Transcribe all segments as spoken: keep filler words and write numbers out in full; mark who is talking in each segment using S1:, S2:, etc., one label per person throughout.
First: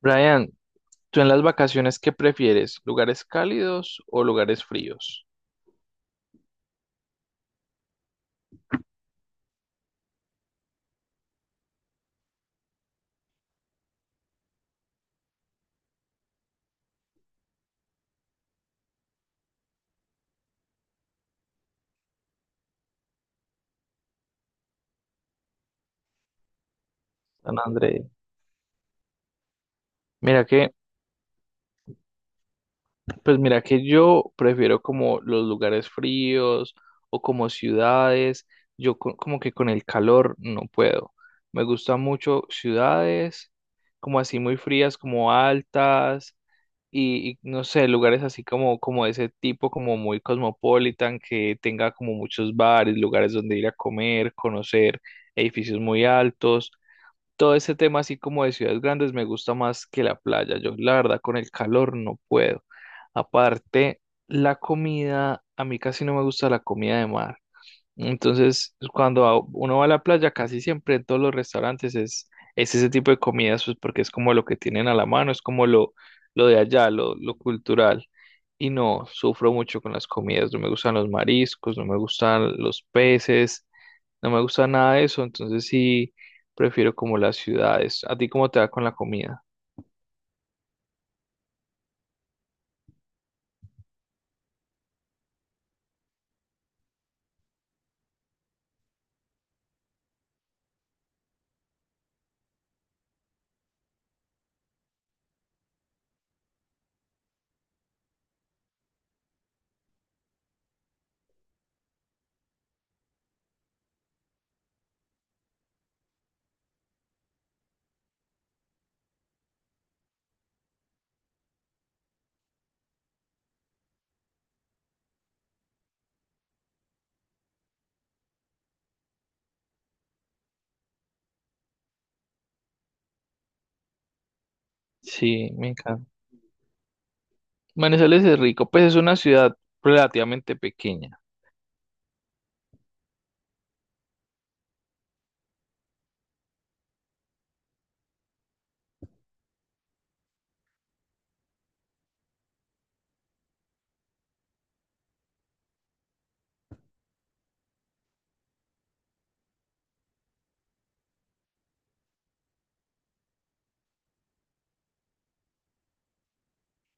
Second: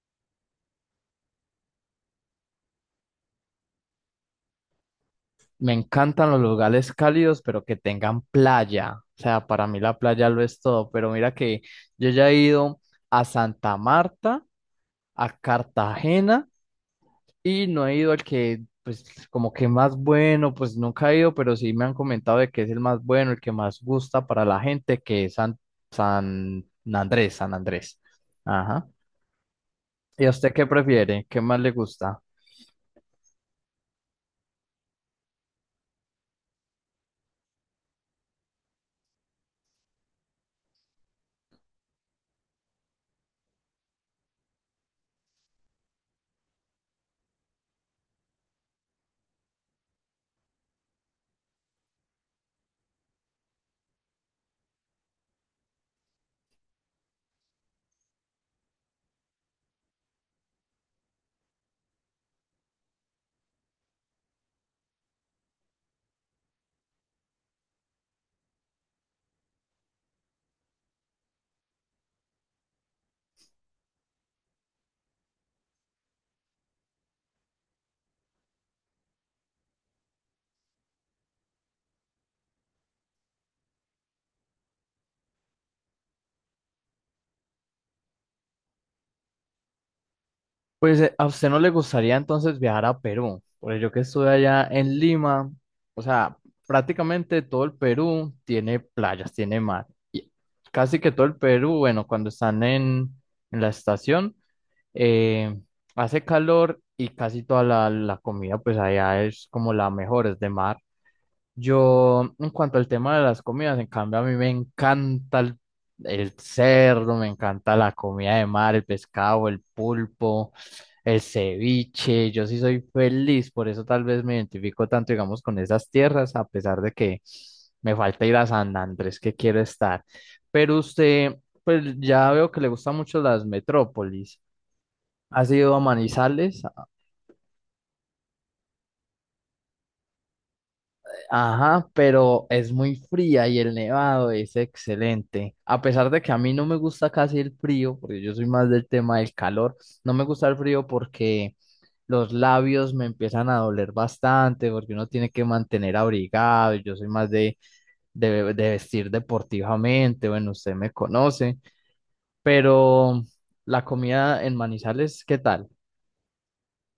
S1: Brian, ¿tú en las vacaciones qué prefieres? ¿Lugares cálidos o lugares fríos?
S2: Me encantan los lugares cálidos, pero que tengan playa. O sea, para mí la playa lo es todo. Pero mira que yo ya he ido a Santa Marta, a Cartagena, y no he ido al que, pues, como que más bueno, pues nunca he ido, pero sí me han comentado de que es el más bueno, el que más gusta para la gente, que es San, San Andrés, San
S1: San
S2: Andrés.
S1: Andrés.
S2: Ajá. ¿Y a
S1: Mira
S2: usted qué
S1: que
S2: prefiere? ¿Qué más le gusta?
S1: Pues mira que yo prefiero como los lugares fríos o como ciudades. Yo co- como que con el calor no puedo. Me gustan mucho ciudades como así muy frías, como altas y, y no sé, lugares así como, como de ese tipo, como muy cosmopolitan, que tenga como muchos bares, lugares donde ir a comer, conocer edificios muy altos, todo ese tema así como de ciudades grandes me gusta más que la playa. Yo, la verdad, con el calor no puedo. Aparte, la comida, a mí casi no me gusta la comida de mar. Entonces, cuando a- uno va a la playa, casi siempre en todos los restaurantes es, es ese tipo de comidas, pues porque es como lo que tienen a la mano, es como lo, lo de allá, lo, lo cultural. Y no, sufro mucho con las comidas, no me gustan los mariscos, no me gustan los peces. No me gusta nada de eso, entonces sí prefiero como las ciudades. ¿A ti cómo te va con la comida?
S2: Pues eh, a usted no le gustaría entonces viajar a Perú, porque yo que estuve allá en Lima, o sea, prácticamente todo el Perú tiene playas, tiene mar. Y casi que todo el Perú, bueno, cuando están en, en la estación, eh, hace calor y casi toda la, la comida, pues allá es como la mejor, es de mar. Yo, en cuanto al tema de las comidas, en cambio, a mí me encanta el, el cerdo, me encanta la comida de mar, el pescado, el pulpo, el ceviche. Yo sí soy feliz, por eso tal vez me identifico tanto, digamos, con esas tierras, a pesar de que me falta ir a San Andrés, que quiero estar. Pero usted, pues ya veo que le gustan mucho las metrópolis.
S1: Sí,
S2: ¿Has
S1: me
S2: ido a
S1: encanta.
S2: Manizales?
S1: Manizales es rico, pues es una ciudad relativamente pequeña.
S2: Ajá, pero es muy fría y el nevado es excelente. A pesar de que a mí no me gusta casi el frío, porque yo soy más del tema del calor, no me gusta el frío porque los labios me empiezan a doler bastante, porque uno tiene que mantener abrigado. Y Yo soy más de, de, de vestir deportivamente, bueno, usted me conoce, pero la comida en Manizales, ¿qué tal?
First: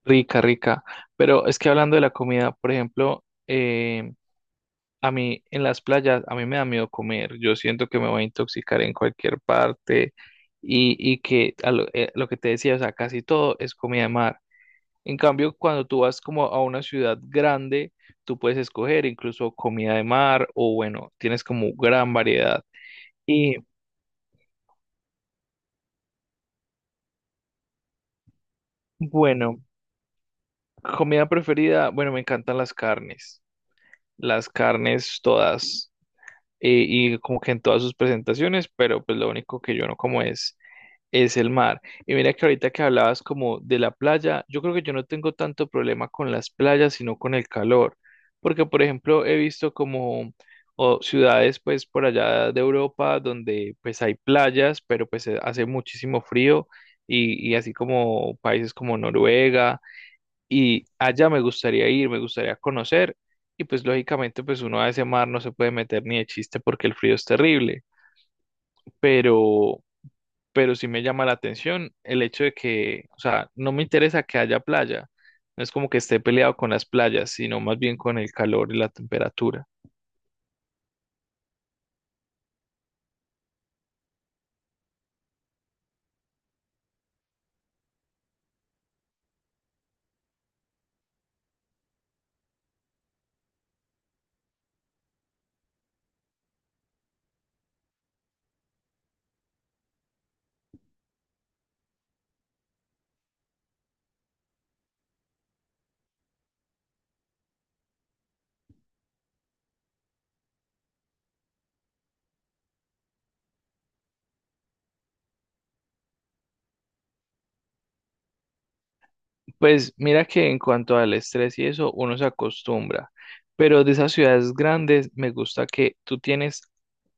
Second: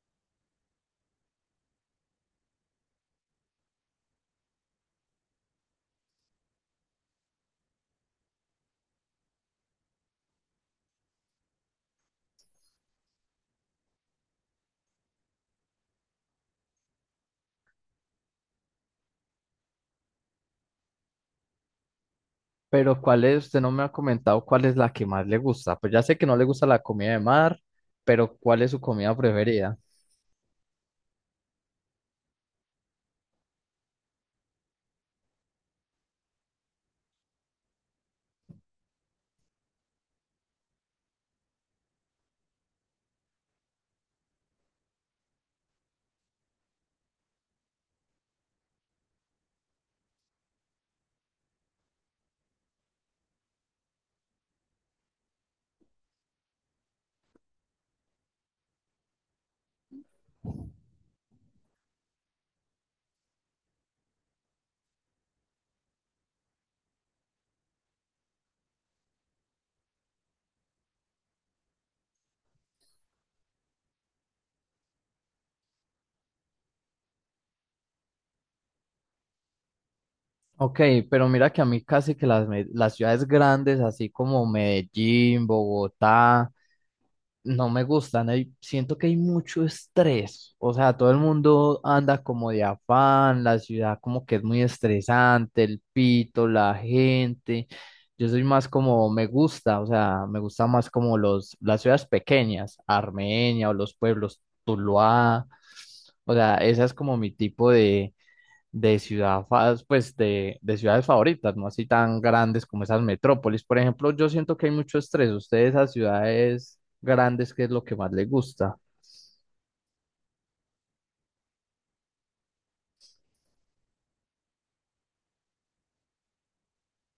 S1: Rica, rica, pero es que hablando de la comida, por ejemplo, eh, a mí en las playas, a mí me da miedo comer. Yo siento que me voy a intoxicar en cualquier parte y, y que a lo, eh, lo que te decía, o sea, casi todo es comida de mar. En cambio, cuando tú vas como a una ciudad grande, tú puedes escoger incluso comida de mar o bueno, tienes como gran variedad.
S2: Pero ¿cuál es?
S1: Y
S2: Usted no me ha comentado cuál es la que más le gusta. Pues ya sé que no le gusta la comida de mar, pero ¿cuál es su comida
S1: bueno,
S2: preferida?
S1: comida preferida, bueno, me encantan las carnes, las carnes todas, eh, y como que en todas sus presentaciones, pero pues lo único que yo no como es es el mar. Y mira que ahorita que hablabas como de la playa, yo creo que yo no tengo tanto problema con las playas, sino con el calor, porque por ejemplo he visto como o ciudades pues por allá de Europa donde pues hay playas, pero pues eh, hace muchísimo frío y, y así como países como Noruega, y allá me gustaría ir, me gustaría conocer. Y pues lógicamente pues uno a ese mar no se puede meter ni de chiste porque el frío es terrible, pero pero sí me llama la atención el hecho de que, o sea, no me interesa que haya playa. No es como que esté peleado con las playas, sino más bien con el calor y la temperatura.
S2: Ok, pero mira que a mí casi que las, me- las ciudades grandes, así como Medellín, Bogotá, no me gustan. Hay, siento que hay mucho estrés. O sea, todo el mundo anda como de afán, la ciudad como que es muy estresante, el pito, la gente. Yo soy más como me gusta, o sea, me gusta más como los, las ciudades pequeñas, Armenia o los pueblos, Tuluá. O sea, esa es como mi tipo de, de ciudad, fa- pues de, de ciudades favoritas, no así tan grandes como esas metrópolis. Por ejemplo, yo siento que hay mucho estrés. Usted de esas ciudades grandes, ¿qué es lo que más le gusta?
S1: Pues mira que en cuanto al estrés y eso, uno se acostumbra, pero de esas ciudades grandes me gusta que tú tienes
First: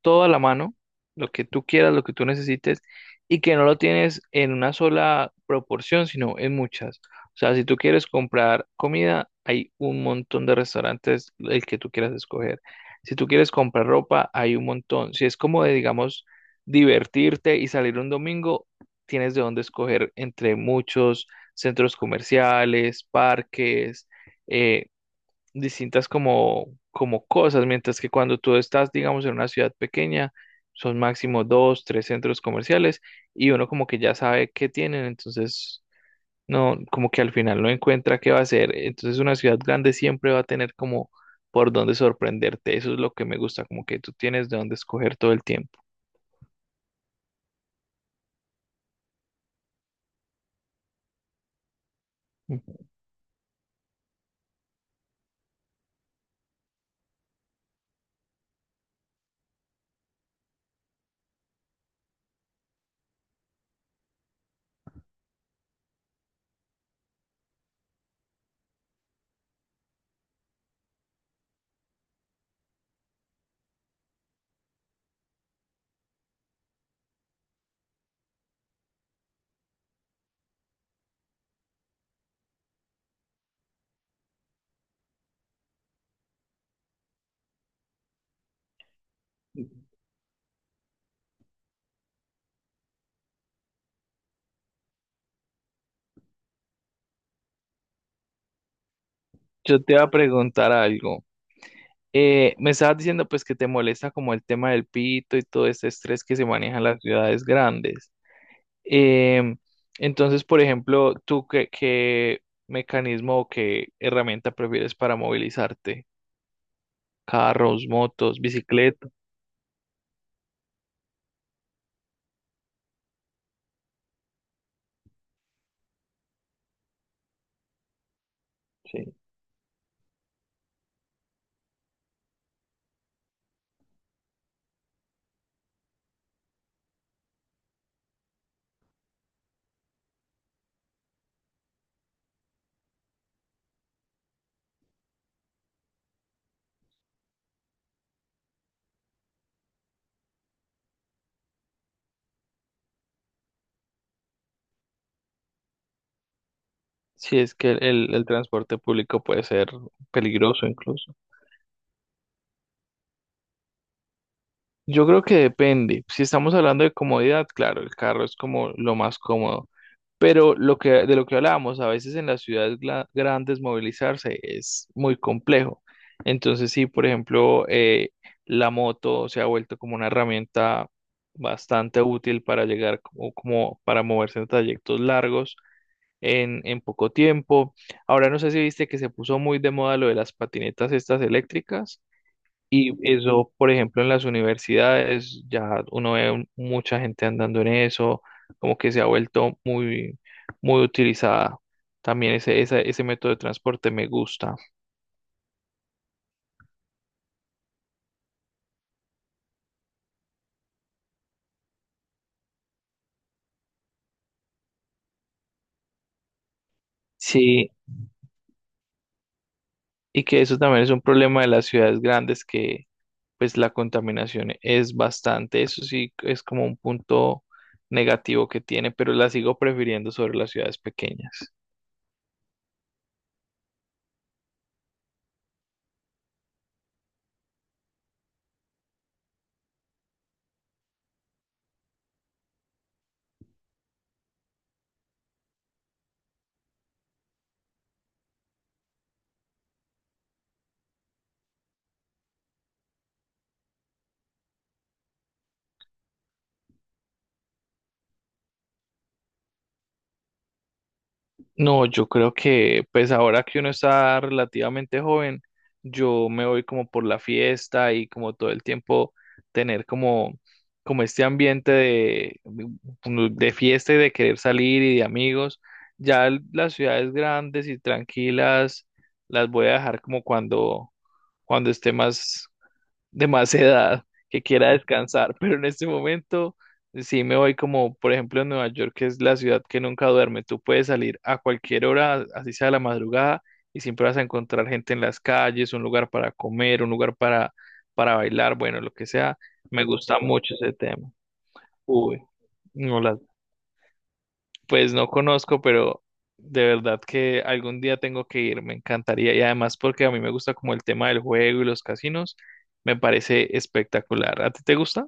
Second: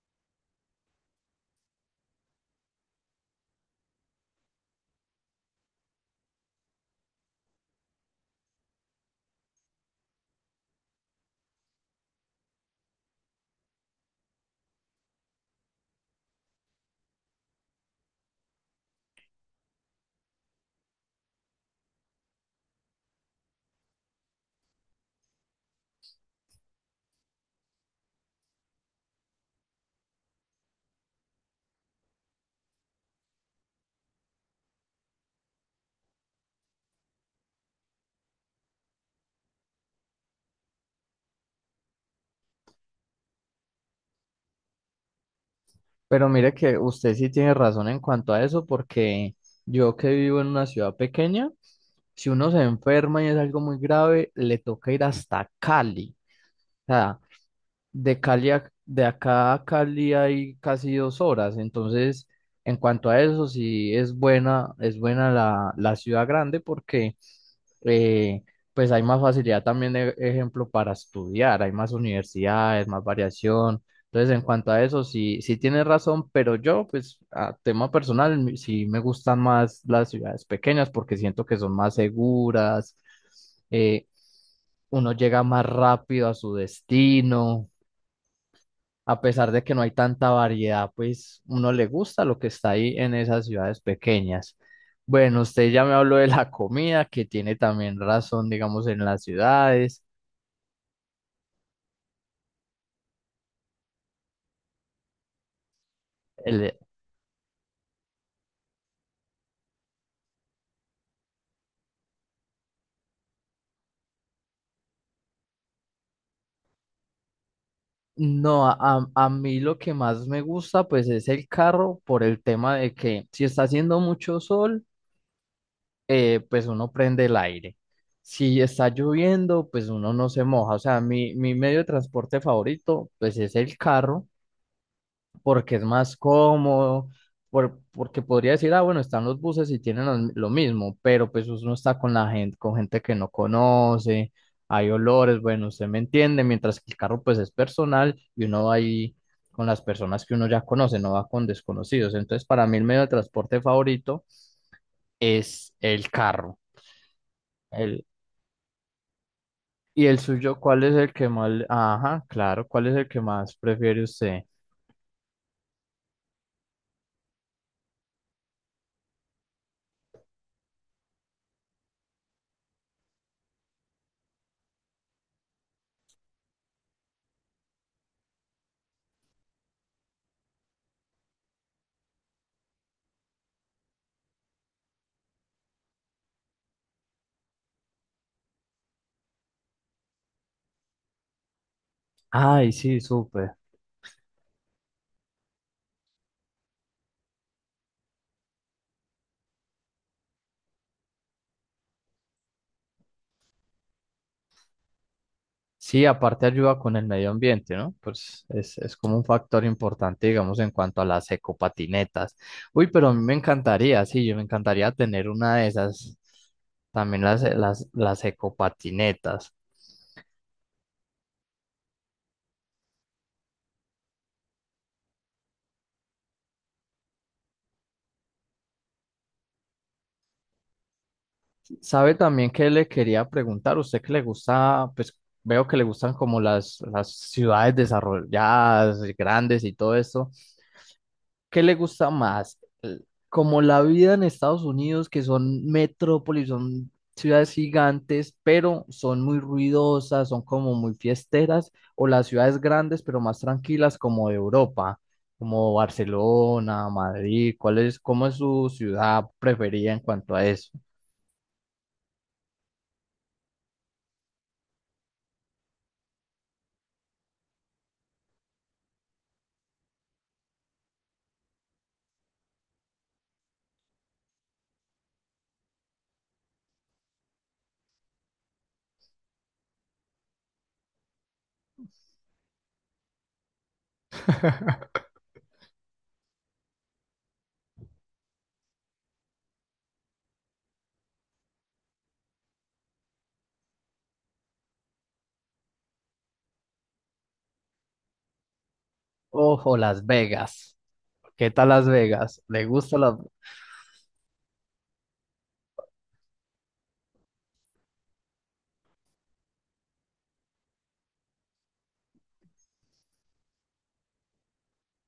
S1: todo a la mano, lo que tú quieras, lo que tú necesites, y que no lo tienes en una sola proporción, sino en muchas. O sea, si tú quieres comprar comida, hay un montón de restaurantes el que tú quieras escoger. Si tú quieres comprar ropa, hay un montón. Si es como de, digamos, divertirte y salir un domingo, tienes de dónde escoger entre muchos centros comerciales, parques, eh, distintas como, como cosas, mientras que cuando tú estás, digamos, en una ciudad pequeña, son máximo dos, tres centros comerciales y uno como que ya sabe qué tienen, entonces no, como que al final no encuentra qué va a hacer, entonces una ciudad grande siempre va a tener como por dónde sorprenderte, eso es lo que me gusta, como que tú tienes de dónde escoger todo el tiempo.
S2: Pero mire que usted sí tiene razón en cuanto a eso, porque yo que vivo en una ciudad pequeña, si uno se enferma y es algo muy grave, le toca ir hasta Cali. O sea, De Cali a- de acá a Cali hay casi dos horas, entonces en cuanto a eso sí es buena, es buena la, la ciudad grande porque eh, pues hay más facilidad también de ejemplo para estudiar, hay más universidades, más variación, entonces en cuanto a eso sí, sí tienes razón, pero yo pues a tema personal mi- sí me gustan más las ciudades pequeñas porque siento que son más seguras, eh, uno llega más rápido a su destino a pesar de que no hay tanta variedad, pues uno le gusta lo que está ahí en esas ciudades pequeñas. Bueno, usted ya me habló de la comida, que tiene también razón, digamos, en las
S1: Yo te
S2: ciudades.
S1: voy a preguntar algo. Eh, me estabas diciendo pues que te molesta como el tema del pito y todo este estrés que se
S2: El-
S1: maneja en las ciudades grandes. Em, entonces, por ejemplo, ¿tú qué, qué mecanismo o qué herramienta prefieres para movilizarte? ¿Carros, motos,
S2: no, a, a
S1: bicicleta?
S2: a mí lo que más me gusta, pues es el carro por el tema de que si está haciendo mucho sol, eh, pues uno prende el aire. Si está
S1: Sí,
S2: lloviendo, pues uno no se moja. O sea, mi, mi medio de transporte favorito, pues es el carro. Porque es más cómodo, por, porque podría decir, ah, bueno, están los buses y tienen los- lo mismo, pero pues uno está con la gente, con gente que no conoce, hay olores, bueno, usted me entiende, mientras que el carro pues es personal y uno va ahí con las personas que uno ya conoce, no va con desconocidos. Entonces, para mí el medio de transporte favorito es el carro.
S1: sí es que
S2: El,
S1: el, el transporte público puede ser
S2: ¿Y el suyo
S1: peligroso
S2: cuál es el
S1: incluso.
S2: que más, le- ajá, claro, cuál es el que más prefiere usted?
S1: Yo creo que depende. Si estamos hablando de comodidad, claro, el carro es como lo más cómodo. Pero lo que, de lo que hablábamos, a veces en las ciudades gla- grandes movilizarse es muy complejo. Entonces, sí, por ejemplo, eh, la moto se ha vuelto como una herramienta bastante útil para llegar como, como para moverse en trayectos largos en, en poco tiempo. Ahora no sé si viste que se puso muy de moda lo de las patinetas estas eléctricas.
S2: Ay,
S1: Y
S2: sí,
S1: eso,
S2: súper.
S1: por ejemplo, en las universidades ya uno ve un- mucha gente andando en eso, como que se ha vuelto muy, muy utilizada. También ese, esa- ese método de transporte me gusta.
S2: Sí, aparte ayuda con el medio ambiente, ¿no? Pues es, es como un factor importante, digamos, en cuanto a las ecopatinetas. Uy, pero a mí me encantaría, sí, yo me encantaría tener una de esas, también las,
S1: Sí,
S2: las, las ecopatinetas.
S1: y que eso también es un problema de las ciudades grandes, que pues la contaminación es bastante. Eso sí es como un punto negativo que tiene, pero la sigo prefiriendo sobre las ciudades pequeñas.
S2: ¿Sabe también que le quería preguntar? ¿Usted que le gusta, pues veo que le gustan como las, las ciudades desarrolladas, grandes y todo eso? ¿Qué le gusta más? El- Como la vida en Estados Unidos, que son metrópolis, son ciudades gigantes, pero son muy ruidosas, son como muy fiesteras, o las ciudades grandes, pero más tranquilas, como de Europa, como Barcelona, Madrid, ¿cuál es, cómo es su ciudad preferida en cuanto a eso?
S1: No, yo creo que pues ahora que uno está relativamente joven, yo me voy como por la fiesta y como todo el tiempo tener como, como este ambiente de, de fiesta y de querer salir y de amigos. Ya el- las ciudades grandes y tranquilas las voy a dejar como cuando, cuando esté más, de más edad que quiera descansar, pero en este momento sí me voy como, por ejemplo, en Nueva York, que es la ciudad que nunca duerme. Tú puedes salir a cualquier hora, así sea la madrugada, y siempre vas a encontrar gente en las calles, un lugar para comer, un lugar para, para bailar, bueno, lo que sea.
S2: Ojo,
S1: Me
S2: Las
S1: gusta mucho ese
S2: Vegas.
S1: tema.
S2: ¿Qué tal Las
S1: Uy,
S2: Vegas? ¿Le gusta
S1: no
S2: Las?
S1: las pues no conozco, pero de verdad que algún día tengo que ir, me encantaría. Y además porque a mí me gusta como el tema del juego y los casinos, me parece espectacular. ¿A ti te gusta?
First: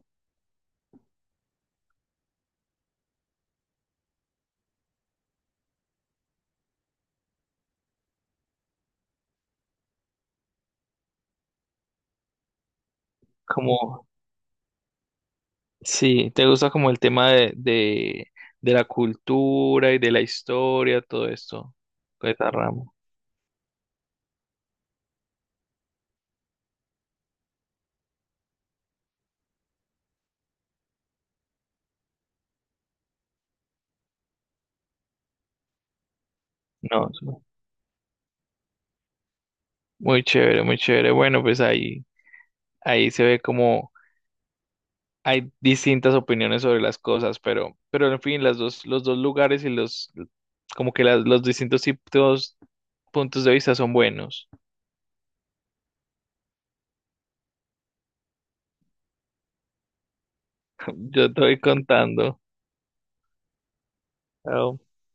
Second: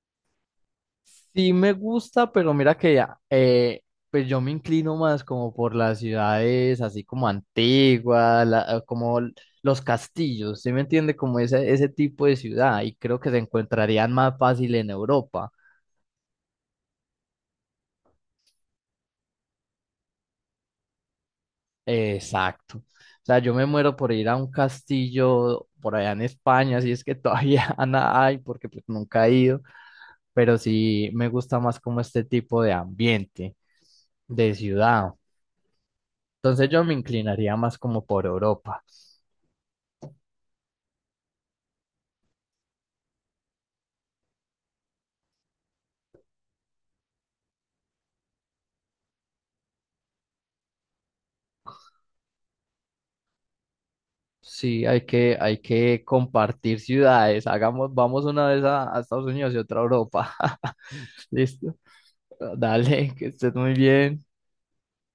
S2: Sí me gusta, pero mira que ya, eh, pues yo me inclino más como por las ciudades así como antiguas, la- como l- los castillos, ¿sí me entiende? Como ese, ese tipo de ciudad y creo que se
S1: Como,
S2: encontrarían más fácil en Europa.
S1: sí, te gusta como el tema de, de, de la cultura y de la historia, todo esto,
S2: Eh,
S1: con esta
S2: exacto. O
S1: rama.
S2: sea, yo me muero por ir a un castillo por allá en España, si es que todavía na- hay, porque pues nunca he ido, pero sí me gusta más como este tipo de ambiente, de ciudad. Entonces yo me
S1: No, es
S2: inclinaría más como por Europa.
S1: muy chévere, muy chévere. Bueno, pues ahí, ahí se ve como... hay distintas opiniones sobre las cosas, pero, pero en fin, las dos, los dos lugares y los, como que las- los distintos tipos, puntos de vista son buenos.
S2: Sí, hay que, hay que compartir ciudades. Hagamos, vamos una vez a, a Estados Unidos y otra a Europa.
S1: Yo estoy
S2: Listo.
S1: contando.
S2: Dale, que estés muy bien.